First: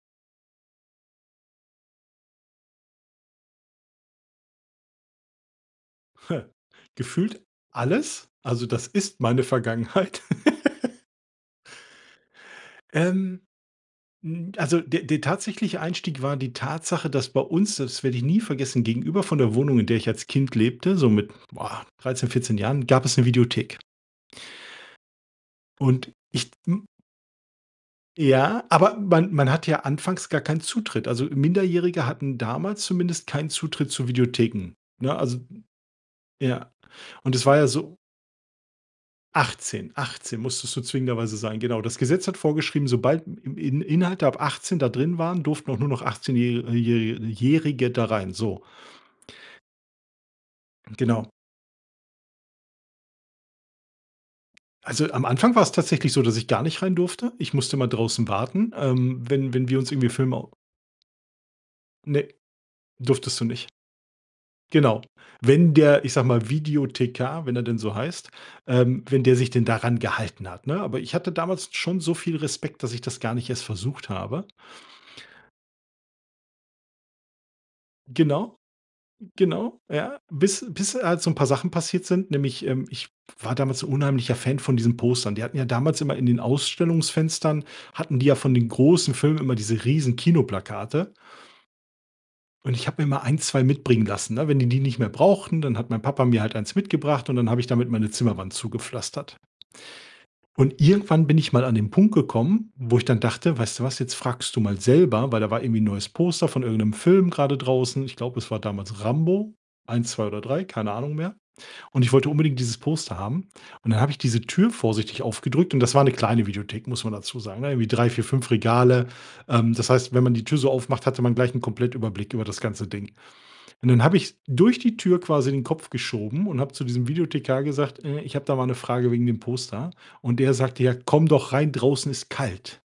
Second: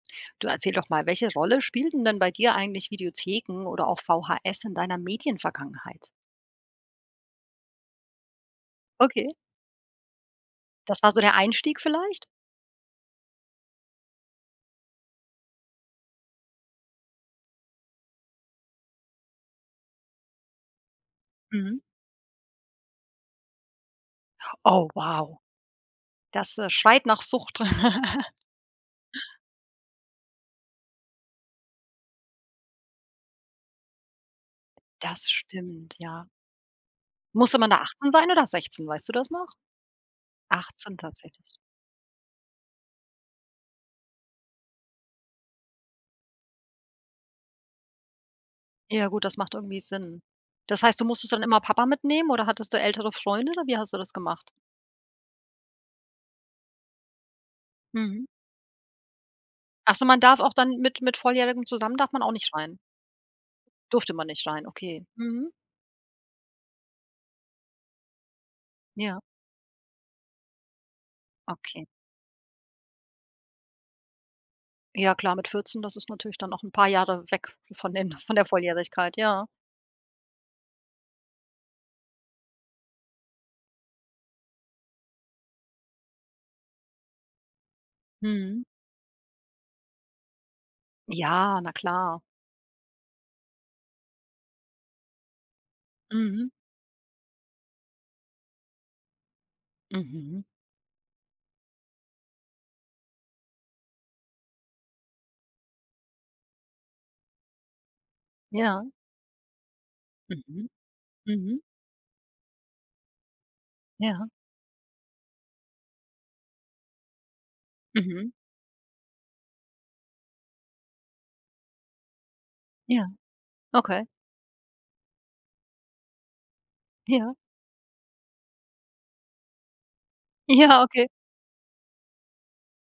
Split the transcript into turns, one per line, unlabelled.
Du erzähl doch mal, welche Rolle spielten denn bei dir eigentlich Videotheken oder auch VHS in deiner Medienvergangenheit?
Gefühlt alles, also das ist
Okay.
meine Vergangenheit.
Das war so der Einstieg vielleicht?
Ähm, mm, also, der der tatsächliche Einstieg war die Tatsache, dass bei uns, das werde ich nie vergessen gegenüber von der Wohnung, in der ich als Kind lebte, so mit,
Mhm.
boah, 13, 14 Jahren, gab es 'ne Videothek.
Oh wow.
Und ich
Das, äh,
hm
schreit nach Sucht.
Ja, aber man man hat ja anfangs gar keinen Zutritt. Also, Minderjährige hatten damals zumindest keinen Zutritt zu Videotheken, ne?
Das
Also
stimmt, ja.
ja. Und es war
Musste
ja
man da
so
18 sein oder 16, weißt du das noch?
18, 18 musstest du
18
zwingenderweise
tatsächlich.
sein, genau. Das Gesetz hat vorgeschrieben, sobald im In Inhalte ab 18 da drin waren, durften auch nur noch achtzehnjäh äh, jähri Jährige da rein, so.
Ja gut, das macht irgendwie Sinn. Das heißt, du
Genau.
musstest dann immer Papa mitnehmen oder hattest du ältere Freunde oder wie hast du das gemacht?
Also, am Anfang war es tatsächlich so, dass ich gar nicht rein durfte. Ich musste immer
Mhm.
draußen warten, ähm, wenn wenn wir uns
Ach so,
irgendwie
man
Filme
darf
au
auch dann mit mit Volljährigen zusammen darf man
Ne,
auch nicht rein?
durftest du nicht.
Durfte man nicht rein,
Genau.
okay. Mhm.
Wenn der, ich sage mal, Videothekar, wenn er denn so heißt, ähm,
Ja.
wenn der sich denn daran gehalten hat, ne? Aber ich hatte damals
Okay.
schon so viel Respekt, dass ich das gar nicht erst versucht habe.
Ja klar, mit 14, das ist natürlich dann noch 'n paar Jahre weg von den von der
Genau,
Volljährigkeit, ja.
genau, ja. Bis bis halt so 'n paar Sachen passiert sind, nämlich, ähm, ich war damals unheimlicher Fan von diesen Postern. Die hatten ja damals immer in den Ausstellungsfenstern hatten die ja von
Mhm.
den großen Filmen immer diese riesen Kinoplakate.
Ja, na klar.
Und ich habe mir mal 1, 2 mitbringen lassen, ne? Wenn die die nicht mehr brauchten, dann hat mein Papa mir
Mhm.
halt 1 mitgebracht und dann habe ich damit meine Zimmerwand zugepflastert.
Mhm.
Und irgendwann bin ich mal an den Punkt gekommen, wo ich dann dachte: „Weißt du was, jetzt fragst du mal selber.“ Weil da war irgendwie 'n neues Poster von irgend'nem Film grade draußen. Ich glaube, es war
Ja.
damals Rambo, 1, 2 oder 3,
Mhm,
keine Ahnung mehr.
mhm.
Und ich wollte unbedingt dieses Poster haben. Und dann habe ich
Ja.
diese Tür vorsichtig aufgedrückt und das war 'ne kleine Videothek, muss man dazu sagen, ne? Irgendwie 3, 4,
Mhm.
5 Regale, ähm, das heißt, wenn man die Tür so aufmacht, hatte man gleich 'n Komplettüberblick über das ganze
Ja,
Ding. Und dann
okay.
habe ich durch die Tür quasi den Kopf geschoben und habe zu diesem
Ja.
Videothekar gesagt: „Äh, ich habe da mal 'ne Frage wegen dem Poster.“ Und der
Ja,
sagte: „Ja,
okay.
komm doch rein, draußen ist kalt.“